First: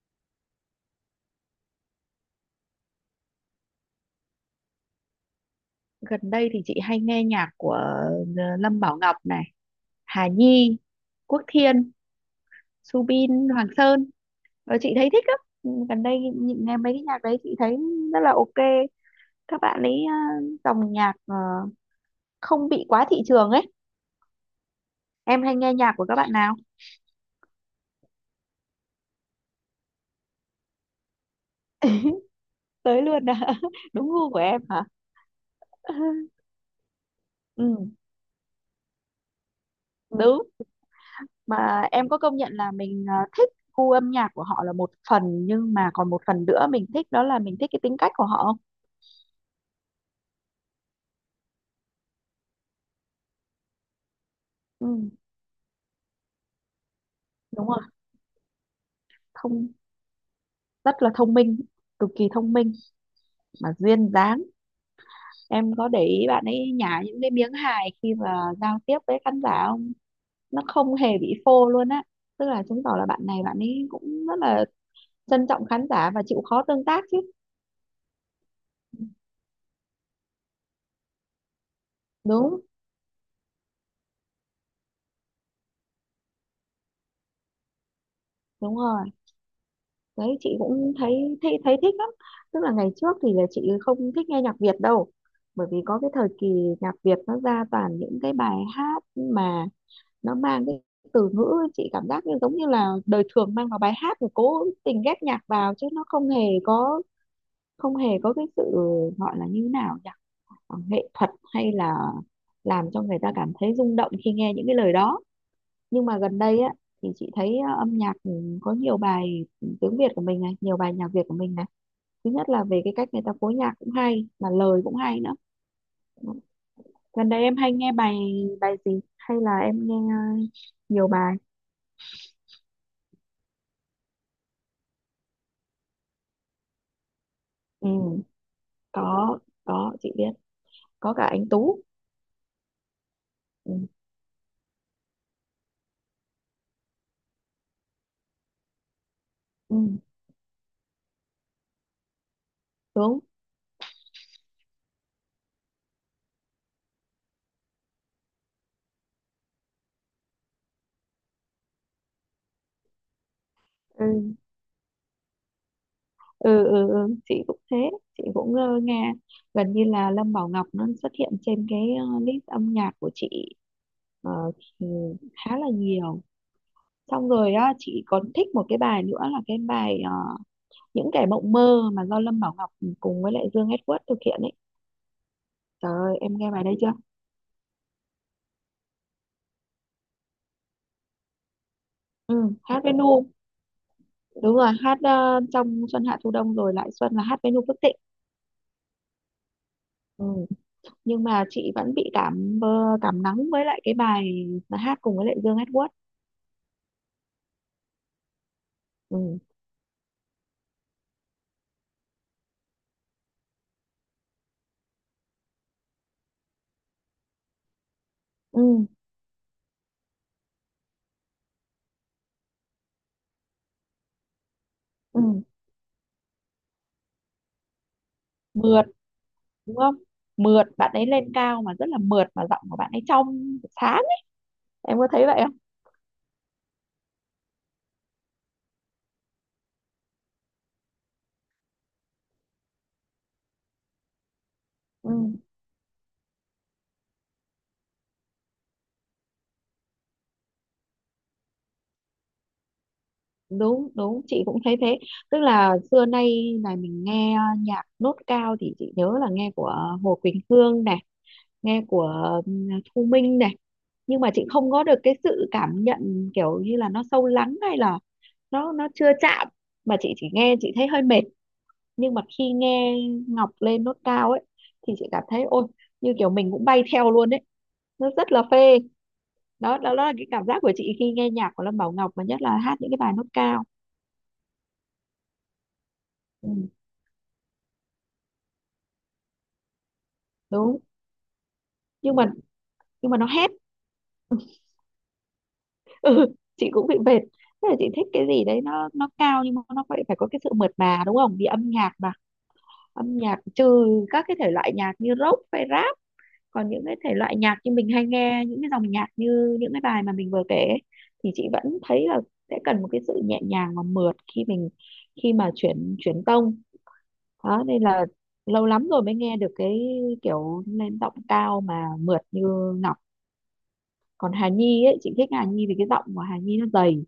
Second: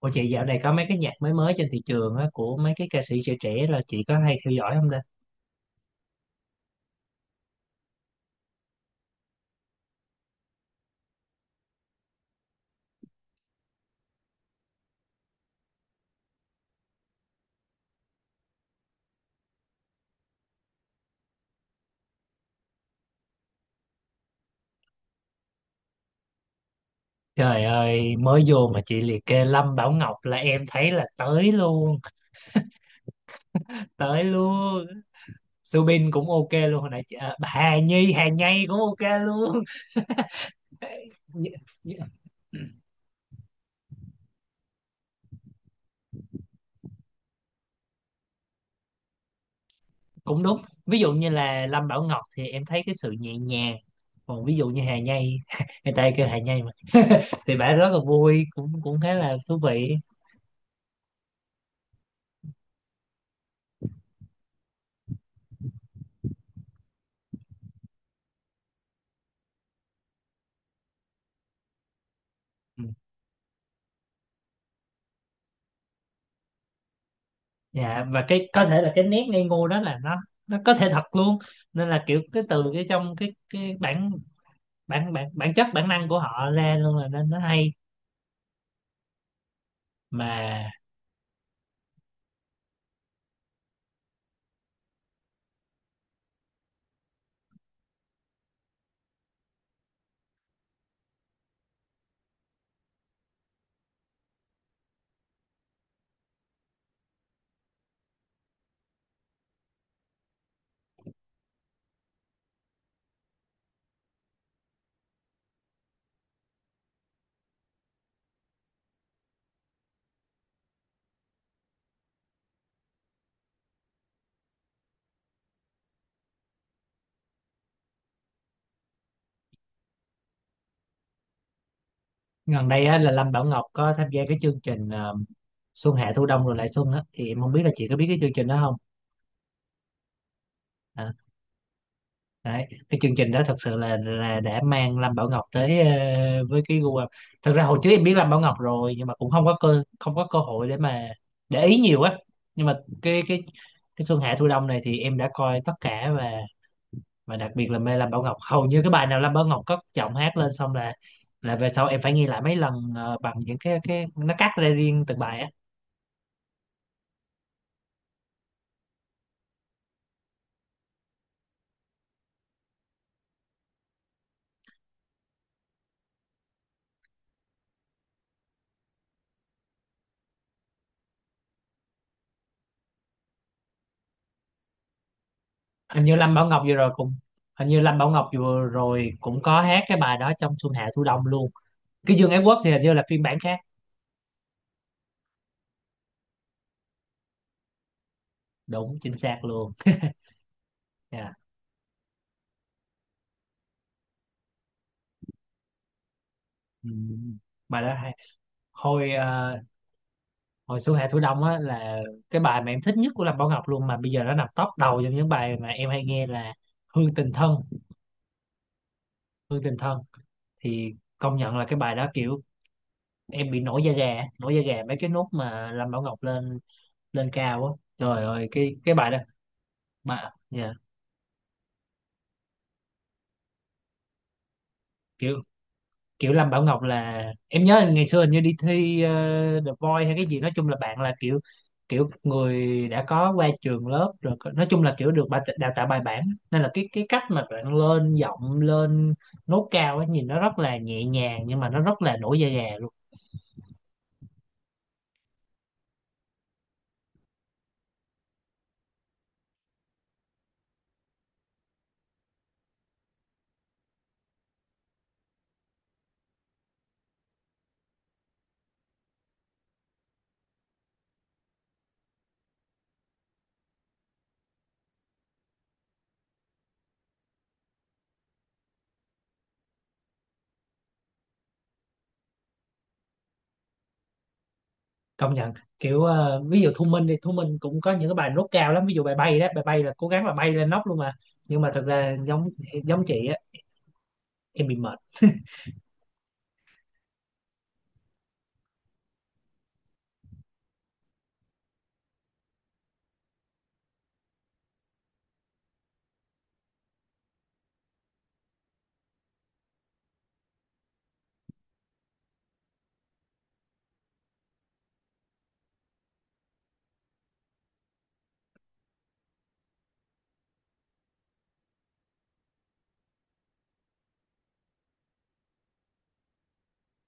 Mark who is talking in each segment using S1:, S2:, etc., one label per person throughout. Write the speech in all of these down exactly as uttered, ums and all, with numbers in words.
S1: Ủa chị dạo này có mấy cái nhạc mới mới trên thị trường á, của mấy cái ca sĩ trẻ trẻ là chị có hay theo dõi không ta?
S2: Gần đây thì chị hay nghe nhạc của ờ, Lâm Bảo Ngọc này, Hà Nhi, Quốc Thiên, Subin Hoàng Sơn. Ờ, chị thấy thích lắm. Ừ, Gần đây nhìn- nghe mấy cái nhạc đấy chị thấy rất là ok. Các bạn ấy ờ, dòng nhạc ờ, không bị quá thị trường ấy. Em hay nghe nhạc của các bạn nào?
S1: Trời ơi, mới vô mà chị liệt kê Lâm Bảo Ngọc là em thấy là tới luôn,
S2: Tới luôn à? Đúng
S1: tới
S2: gu của em hả?
S1: luôn. Subin cũng ok luôn, hồi nãy chị, à, Hà
S2: Ừ,
S1: Nhi, Hà Nhi cũng ok luôn.
S2: đúng.
S1: Nh-
S2: Mà em
S1: nh-
S2: có công nhận là mình ờ, thích gu âm nhạc của họ là một phần nhưng mà còn một phần nữa mình thích đó là mình thích cái tính cách của họ không?
S1: Cũng đúng. Ví dụ như là Lâm Bảo Ngọc thì em thấy cái sự nhẹ nhàng. Còn ví dụ như
S2: Ừ,
S1: Hà Nhi, người ta kêu Hà Nhi mà, thì
S2: đúng
S1: bả
S2: rồi.
S1: rất là vui, cũng cũng khá là thú
S2: thông
S1: vị.
S2: Rất là thông minh, cực kỳ thông minh mà duyên dáng. Em có để ý bạn ấy nhả những cái miếng hài khi mà giao tiếp với khán giả không? Nó không hề bị phô luôn á. Tức là
S1: Ừ.
S2: chứng tỏ là bạn này bạn ấy cũng rất là trân trọng khán giả và chịu khó tương tác chứ.
S1: Dạ, và cái có thể là cái nét ngây ngô đó là nó nó có thể thật luôn, nên là kiểu cái
S2: Đúng,
S1: từ cái trong cái cái bản bản bản bản chất bản năng của họ ra luôn, là nên nó hay
S2: đúng rồi. Đấy, chị
S1: mà.
S2: cũng thấy thấy thấy thích lắm. Tức là ngày trước thì là chị không thích nghe nhạc Việt đâu, bởi vì có cái thời kỳ nhạc Việt nó ra toàn những cái bài hát mà nó mang cái từ ngữ chị cảm giác như giống như là đời thường mang vào bài hát rồi cố tình ghép nhạc vào chứ nó không hề có, không hề có cái sự gọi là như thế nào nhỉ, Ờ, nghệ thuật, hay là làm cho người ta cảm thấy rung động khi nghe những cái lời đó. Nhưng mà gần đây á thì chị thấy ờ, âm nhạc ừ, có nhiều bài tiếng Việt của mình này, nhiều bài nhạc Việt của mình này, thứ nhất là về cái cách người ta phối nhạc cũng hay mà lời cũng hay nữa. Gần đây em hay nghe bài bài gì hay là em nghe ờ, nhiều bài.
S1: Gần đây á, là Lâm Bảo Ngọc có tham gia cái chương trình ờ, Xuân Hạ Thu Đông rồi lại Xuân á, thì em không biết là chị
S2: Ừ,
S1: có biết cái chương trình đó không.
S2: có có chị biết.
S1: À,
S2: Có cả anh Tú.
S1: đấy, cái chương trình đó thật sự
S2: Ừ,
S1: là là đã mang Lâm Bảo Ngọc tới ờ, với cái gu âm. Thật ra hồi trước em biết Lâm Bảo Ngọc rồi, nhưng mà cũng không có cơ
S2: ừ,
S1: không có cơ hội để mà để ý nhiều á. Nhưng mà
S2: đúng.
S1: cái cái cái Xuân Hạ Thu Đông này thì em đã coi tất cả, và và đặc biệt là mê Lâm Bảo Ngọc. Hầu như cái bài nào Lâm Bảo Ngọc cất giọng hát lên xong là là về sau em phải nghe lại mấy lần ờ, bằng những cái cái
S2: Ừ.
S1: nó cắt ra riêng từng bài á.
S2: Ừ, ừ, ừ, chị cũng thế. Chị cũng ờ, nghe gần như là Lâm Bảo Ngọc nó xuất hiện trên cái ờ, list âm nhạc của chị ờ, ừ, khá là nhiều. Xong rồi á chị còn thích một cái bài nữa là cái bài ờ, Những Kẻ Mộng Mơ mà do Lâm Bảo Ngọc cùng với lại Dương Edward thực hiện ấy. Trời
S1: Hình như
S2: ơi, em
S1: Lâm Bảo
S2: nghe
S1: Ngọc
S2: bài
S1: vừa
S2: đây
S1: rồi
S2: chưa?
S1: cũng Hình như Lâm Bảo Ngọc vừa rồi cũng có hát cái bài đó trong Xuân Hạ Thu Đông luôn. Cái Dương Ái
S2: Ừ,
S1: Quốc thì
S2: hát
S1: hình
S2: với
S1: như là phiên
S2: Nu.
S1: bản khác.
S2: Đúng rồi, hát ờ, trong Xuân Hạ Thu Đông Rồi Lại Xuân là hát với Nu Phước Thịnh.
S1: Đúng, chính xác luôn.
S2: Ừ. Nhưng
S1: Dạ.
S2: mà chị vẫn bị cảm mơ cảm nắng với lại cái bài mà hát cùng với lại Dương Edward.
S1: Ừ. Bài đó hay. hồi
S2: Ừ.
S1: ờ, Hồi Xuân Hạ Thu Đông á là cái bài mà em thích nhất của Lâm Bảo Ngọc luôn, mà bây giờ nó nằm top đầu trong những bài mà em hay nghe là Hương Tình Thân.
S2: Ừ.
S1: Hương Tình Thân thì công nhận là cái bài đó kiểu em bị nổi da gà, nổi da gà mấy cái
S2: Ừ.
S1: nốt mà Lâm Bảo Ngọc lên lên cao á. Trời ơi, cái
S2: Mượt,
S1: cái bài đó
S2: đúng không?
S1: mà.
S2: Mượt,
S1: Dạ,
S2: bạn ấy lên cao mà rất là mượt mà giọng của bạn ấy trong sáng ấy. Em có thấy vậy
S1: kiểu
S2: không?
S1: kiểu Lâm Bảo Ngọc là em nhớ ngày xưa hình như đi thi ờ, The Voice hay cái gì. Nói chung là bạn là kiểu kiểu người đã có qua trường lớp rồi, có- nói chung là
S2: Ừ.
S1: kiểu được bà- đào tạo bài bản, nên là cái cái cách mà bạn lên giọng, lên nốt cao ấy, nhìn nó rất là nhẹ nhàng nhưng mà nó rất là nổi da gà luôn.
S2: Đúng, đúng, chị cũng thấy thế. Tức là xưa nay này mình nghe nhạc nốt cao thì chị nhớ là nghe của Hồ Quỳnh Hương này, nghe của ừ, Thu Minh này. Nhưng mà chị không có được cái sự cảm nhận kiểu như là nó sâu lắng hay là nó nó chưa chạm, mà chị chỉ nghe chị thấy hơi mệt. Nhưng mà khi nghe Ngọc lên nốt cao ấy thì chị cảm thấy ôi, như kiểu mình cũng bay theo luôn ấy, nó rất là phê. Đó đó, đó là cái cảm giác của chị khi nghe nhạc của Lâm Bảo Ngọc mà nhất là hát những cái bài nốt cao.
S1: Công nhận, kiểu ờ,
S2: Ừ,
S1: ví dụ Thu Minh đi, Thu Minh cũng có những cái bài nốt cao lắm, ví dụ bài bay đó, bài bay là cố gắng là bay lên
S2: đúng.
S1: nóc luôn mà, nhưng mà thật ra
S2: Nhưng mà
S1: giống giống
S2: nhưng mà
S1: chị
S2: nó
S1: á,
S2: hét.
S1: em bị mệt.
S2: Ừ, chị cũng bị mệt. Thế là chị thích cái gì đấy nó nó cao nhưng mà nó phải phải có cái sự mượt mà, đúng không? Vì âm nhạc mà, âm nhạc trừ các cái thể loại nhạc như rock hay rap. Còn những cái thể loại nhạc như mình hay nghe, những cái dòng nhạc như những cái bài mà mình vừa kể ấy, thì chị vẫn thấy là sẽ cần một cái sự nhẹ nhàng và mượt khi mình khi mà chuyển chuyển tông đó, nên là lâu lắm rồi mới nghe được cái kiểu lên giọng cao mà mượt như Ngọc. Còn Hà Nhi ấy chị thích Hà Nhi vì cái giọng của Hà Nhi nó dày,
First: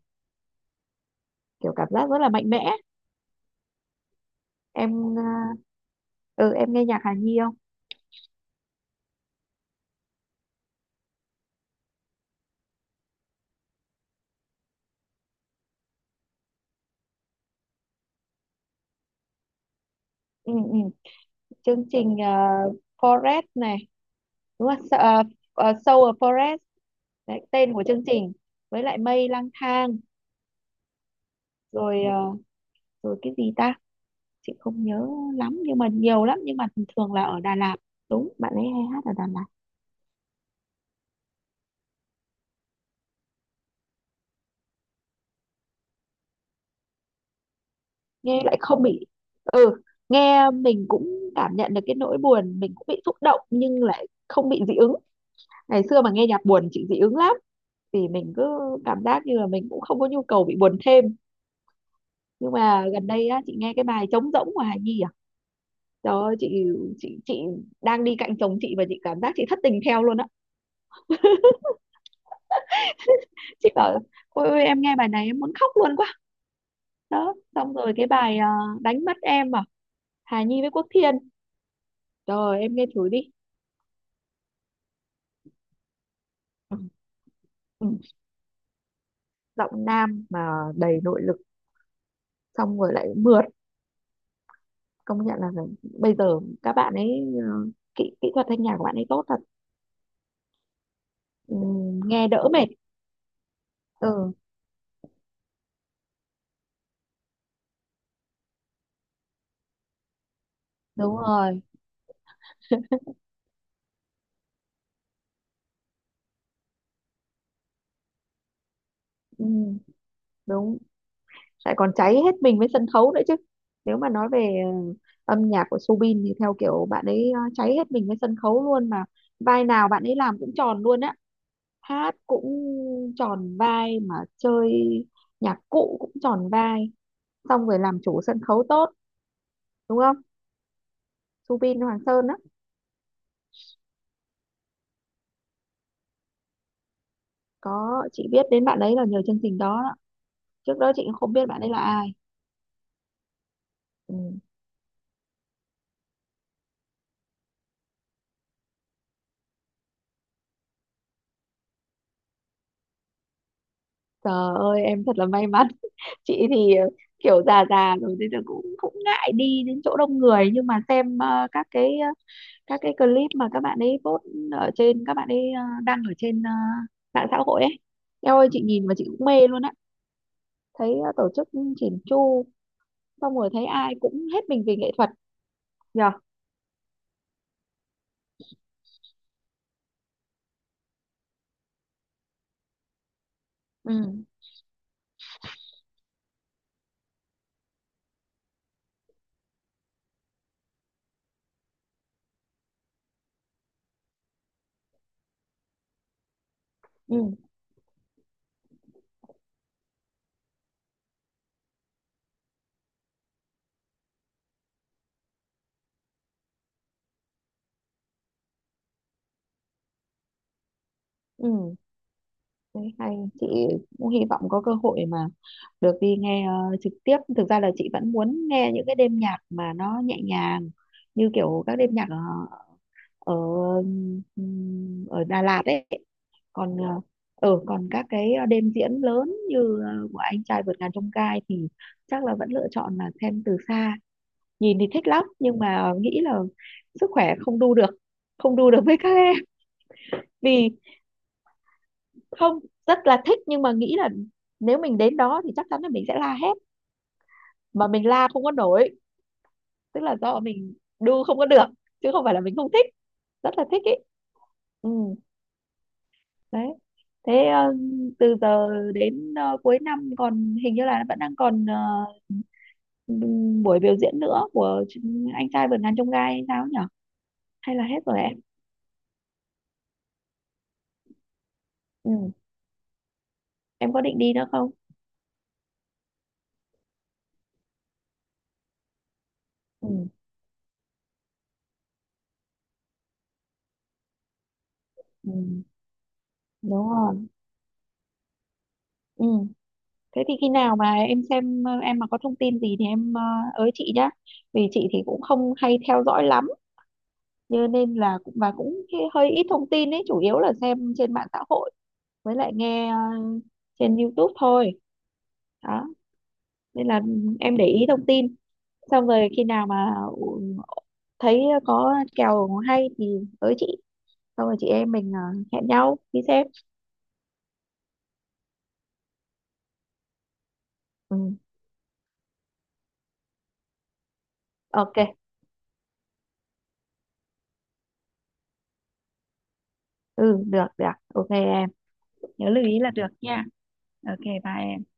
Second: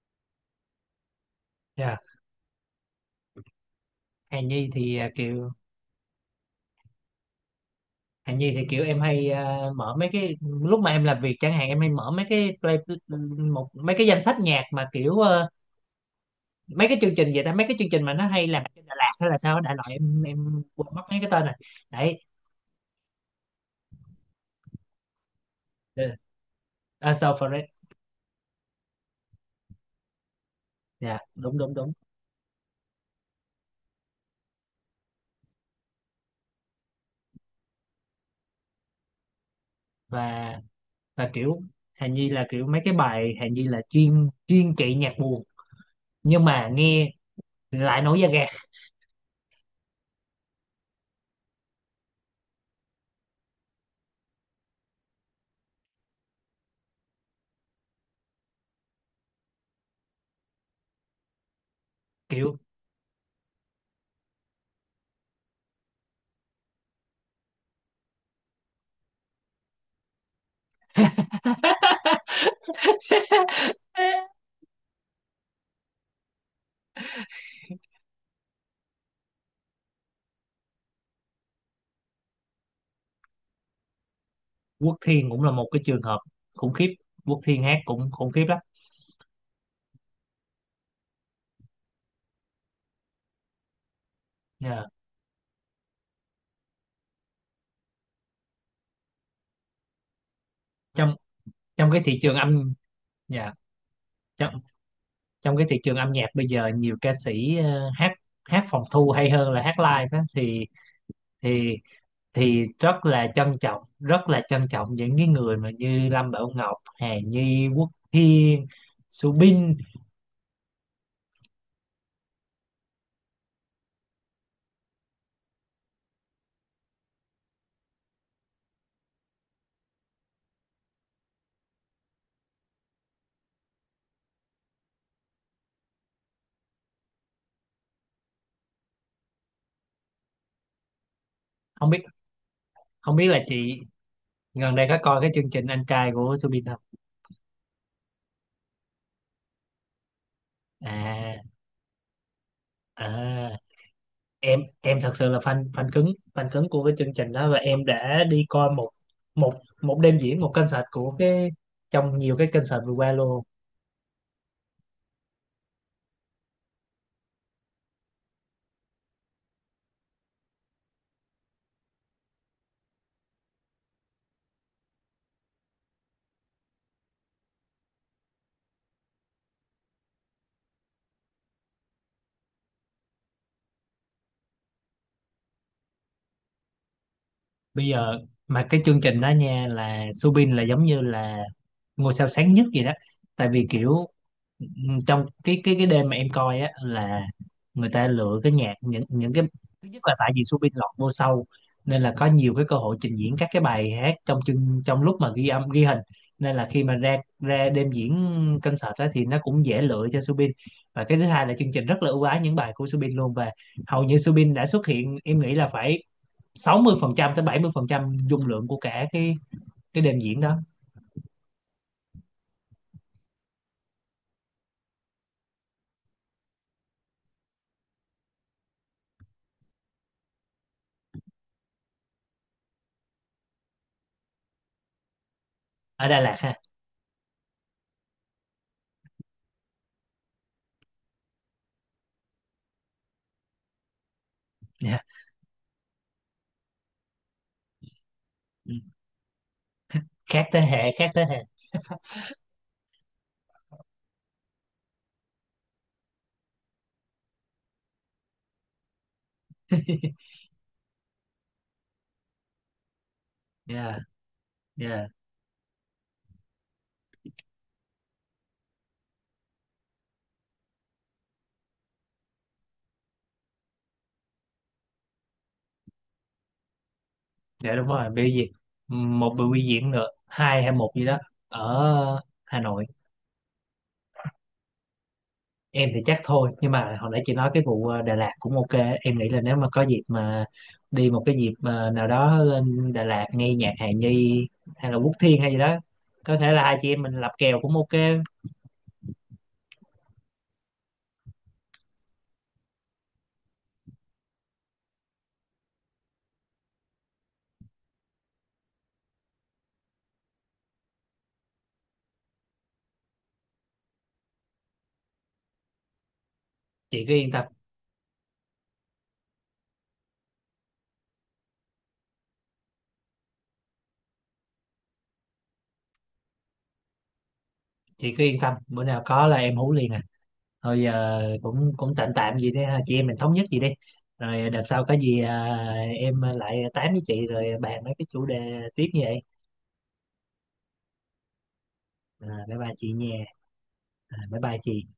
S2: kiểu cảm
S1: Dạ.
S2: giác rất là mạnh mẽ.
S1: Hà Nhi thì à,
S2: em ờ,
S1: kiểu
S2: ừ em nghe nhạc Hà Nhi không?
S1: Hạnh Nhi thì kiểu em hay à, mở mấy cái lúc mà em làm việc chẳng hạn, em hay mở mấy cái play một mấy cái danh sách nhạc mà kiểu ờ, mấy cái chương trình vậy ta, mấy cái chương trình mà nó hay làm trên Đà Lạt hay là sao á, đại loại em
S2: Ừ,
S1: em
S2: ừ.
S1: quên mất mấy cái tên này.
S2: Chương trình
S1: Đấy,
S2: uh, Forest này, đúng không? Uh, Soul of Forest.
S1: uh, So
S2: Đấy,
S1: For It.
S2: tên của chương trình, với lại Mây Lang Thang.
S1: Dạ, đúng đúng đúng.
S2: Rồi ờ, rồi cái gì ta, chị không nhớ lắm nhưng mà nhiều lắm, nhưng mà thường là ở Đà Lạt. Đúng, bạn ấy hay hát ở Đà Lạt.
S1: Và và kiểu Hạnh Nhi là kiểu mấy cái bài Hạnh Nhi là chuyên chuyên trị nhạc buồn, nhưng mà nghe lại nổi da
S2: Nghe
S1: gà
S2: lại không bị. Ừ, nghe mình cũng cảm nhận được cái nỗi buồn, mình cũng bị xúc động nhưng lại không bị dị ứng. Ngày xưa mà nghe nhạc buồn chị dị ứng lắm, thì mình cứ cảm giác như là mình cũng không có nhu cầu bị buồn thêm. Nhưng
S1: kiểu.
S2: mà gần đây á chị nghe cái bài Trống Rỗng của Hà Nhi à, trời ơi, chị chị chị đang đi cạnh chồng chị và chị cảm giác chị thất tình theo luôn á. Chị bảo ôi, ôi em nghe bài này em muốn khóc luôn quá. Đó, xong rồi cái bài à, Đánh Mất Em à, Hà Nhi với Quốc Thiên, rồi em nghe thử đi.
S1: Quốc Thiên cũng là một cái trường hợp khủng
S2: Ừ.
S1: khiếp. Quốc Thiên hát
S2: Ừ,
S1: cũng khủng khiếp lắm.
S2: giọng nam mà đầy nội lực, xong rồi lại mượt.
S1: Dạ,
S2: Công nhận là phải- bây giờ các bạn ấy ờ, kỹ kỹ thuật thanh nhạc của bạn ấy tốt thật.
S1: trong
S2: Ừ,
S1: trong cái thị
S2: nghe
S1: trường
S2: đỡ mệt.
S1: âm. Dạ,
S2: Ừ,
S1: trong trong cái thị trường âm nhạc bây giờ nhiều ca sĩ ờ, hát, hát phòng thu hay hơn là hát live đó, thì
S2: đúng rồi.
S1: thì thì rất là trân trọng, rất là trân trọng những cái người mà như Lâm Bảo Ngọc, Hà Nhi, Quốc Thiên,
S2: Ừ,
S1: Subin.
S2: đúng. Lại còn cháy hết mình với sân khấu nữa chứ. Nếu mà nói về ờ, âm nhạc của Soobin thì theo kiểu bạn ấy ờ, cháy hết mình với sân khấu luôn mà, vai nào bạn ấy làm cũng tròn luôn á. Hát cũng tròn vai mà chơi nhạc cụ cũng tròn vai, xong rồi làm chủ sân khấu tốt, đúng không? Soobin
S1: không
S2: Hoàng
S1: biết
S2: Sơn á.
S1: Không biết là chị gần đây có coi cái chương trình anh trai của Subin không?
S2: Có, chị biết đến bạn ấy là nhờ chương trình đó, đó. Trước đó chị cũng không biết
S1: À.
S2: bạn ấy là ai.
S1: À,
S2: Ừ.
S1: em em thật sự là fan fan cứng, fan cứng của cái chương trình đó, và em đã đi coi một một một đêm diễn, một concert của cái trong nhiều cái concert vừa qua luôn.
S2: Trời ơi em thật là may mắn. Chị thì ờ, kiểu già già rồi nên là cũng cũng ngại đi đến chỗ đông người, nhưng mà xem ờ, các cái ờ, các cái clip mà các bạn ấy post ở trên, các bạn ấy ờ, đăng ở trên ờ, mạng xã hội ấy. Em ơi, chị nhìn mà chị cũng mê luôn á. Thấy ờ, tổ chức chỉn chu, xong rồi thấy ai cũng hết mình vì nghệ thuật. Nhờ.
S1: Bây giờ mà cái chương trình đó nha, là Subin là giống như là ngôi sao sáng nhất gì đó, tại vì kiểu
S2: Ừ,
S1: ừm, trong cái cái cái đêm mà em coi á, là người ta lựa cái nhạc, những những cái thứ nhất là tại vì Subin lọt vô sau, nên là có nhiều cái cơ hội trình diễn các cái bài hát trong chương, trong lúc mà ghi âm ghi hình, nên là khi mà ra
S2: ừ,
S1: ra đêm diễn concert đó thì nó cũng dễ lựa cho Subin. Và cái thứ hai là chương trình rất là ưu ái những bài của Subin luôn, và hầu như Subin đã xuất hiện em nghĩ là phải sáu mươi phần trăm tới bảy mươi phần trăm dung lượng của cả cái cái đêm diễn đó.
S2: ừ. Đấy, hay. Chị cũng hy vọng có cơ hội mà được đi nghe ờ, trực tiếp. Thực ra là chị vẫn muốn nghe những cái đêm nhạc mà nó nhẹ nhàng, như kiểu các đêm nhạc ờ, ở ừm, ở Đà Lạt ấy.
S1: Ở Đà Lạt ha.
S2: Còn ờ, ở Còn các cái đêm diễn lớn như ờ, của Anh Trai Vượt Ngàn Chông Gai thì chắc là vẫn lựa chọn là xem từ xa. Nhìn thì
S1: Dạ.
S2: thích lắm nhưng mà nghĩ là sức khỏe không đu được, không đu
S1: Ừ,
S2: được với các em.
S1: khác thế
S2: Vì
S1: hệ, khác thế hệ.
S2: không, rất là thích nhưng mà nghĩ là nếu mình đến đó thì chắc chắn là mình sẽ la hét mà mình la không có nổi. Tức là do mình đu không có được chứ không phải là mình không thích, rất là thích ý.
S1: Dạ,
S2: Ừ,
S1: dạ,
S2: đấy. Thế ờ, từ giờ đến ờ, cuối năm còn hình như là vẫn đang còn ờ, ừm, buổi biểu diễn nữa của ch- Anh Trai Vượt Ngàn Chông Gai hay sao nhỉ,
S1: dạ,
S2: hay là
S1: đúng
S2: hết
S1: rồi,
S2: rồi
S1: biểu
S2: em?
S1: diễn một buổi biểu diễn nữa, hai hay một gì đó, ở
S2: Ừ,
S1: Hà Nội.
S2: em có định đi nữa không?
S1: Em thì chắc thôi, nhưng mà hồi nãy chị nói cái vụ ờ, Đà Lạt cũng ok. Em nghĩ là nếu mà có
S2: Ừ,
S1: dịp mà đi một cái dịp mà nào đó lên Đà Lạt nghe nhạc Hà Nhi, hay là Quốc
S2: ừ,
S1: Thiên hay gì đó, có thể là hai chị
S2: đúng
S1: em mình
S2: rồi.
S1: lập kèo cũng ok.
S2: Ừ. Thế thì khi nào mà em xem ờ, em mà có thông tin gì thì em ờ, ới chị nhá. Vì chị thì cũng không hay theo dõi lắm, cho nên là cũng và cũng hi- hơi ít thông tin ấy, chủ yếu là xem trên mạng xã hội với lại nghe ờ, trên YouTube thôi. Đó, nên là
S1: Chị cứ yên tâm,
S2: em để ý thông tin. Xong rồi khi nào mà ừ, thấy có kèo hay thì ới chị, xong rồi chị em mình ờ, hẹn nhau đi xem.
S1: chị cứ yên tâm, bữa nào có là em hú liền. Thôi giờ
S2: Ừ,
S1: cũng cũng tạm tạm vậy đi ha, chị em mình thống nhất gì đi, rồi đợt sau có
S2: ok.
S1: gì à, em lại tám với chị rồi bàn mấy cái chủ đề tiếp như vậy.
S2: Ừ, được được. Ok em,
S1: À,
S2: nhớ
S1: bye
S2: lưu
S1: bye
S2: ý là
S1: chị nha.
S2: được nha.
S1: À,
S2: Ok,
S1: bye
S2: bye
S1: bye chị.
S2: em.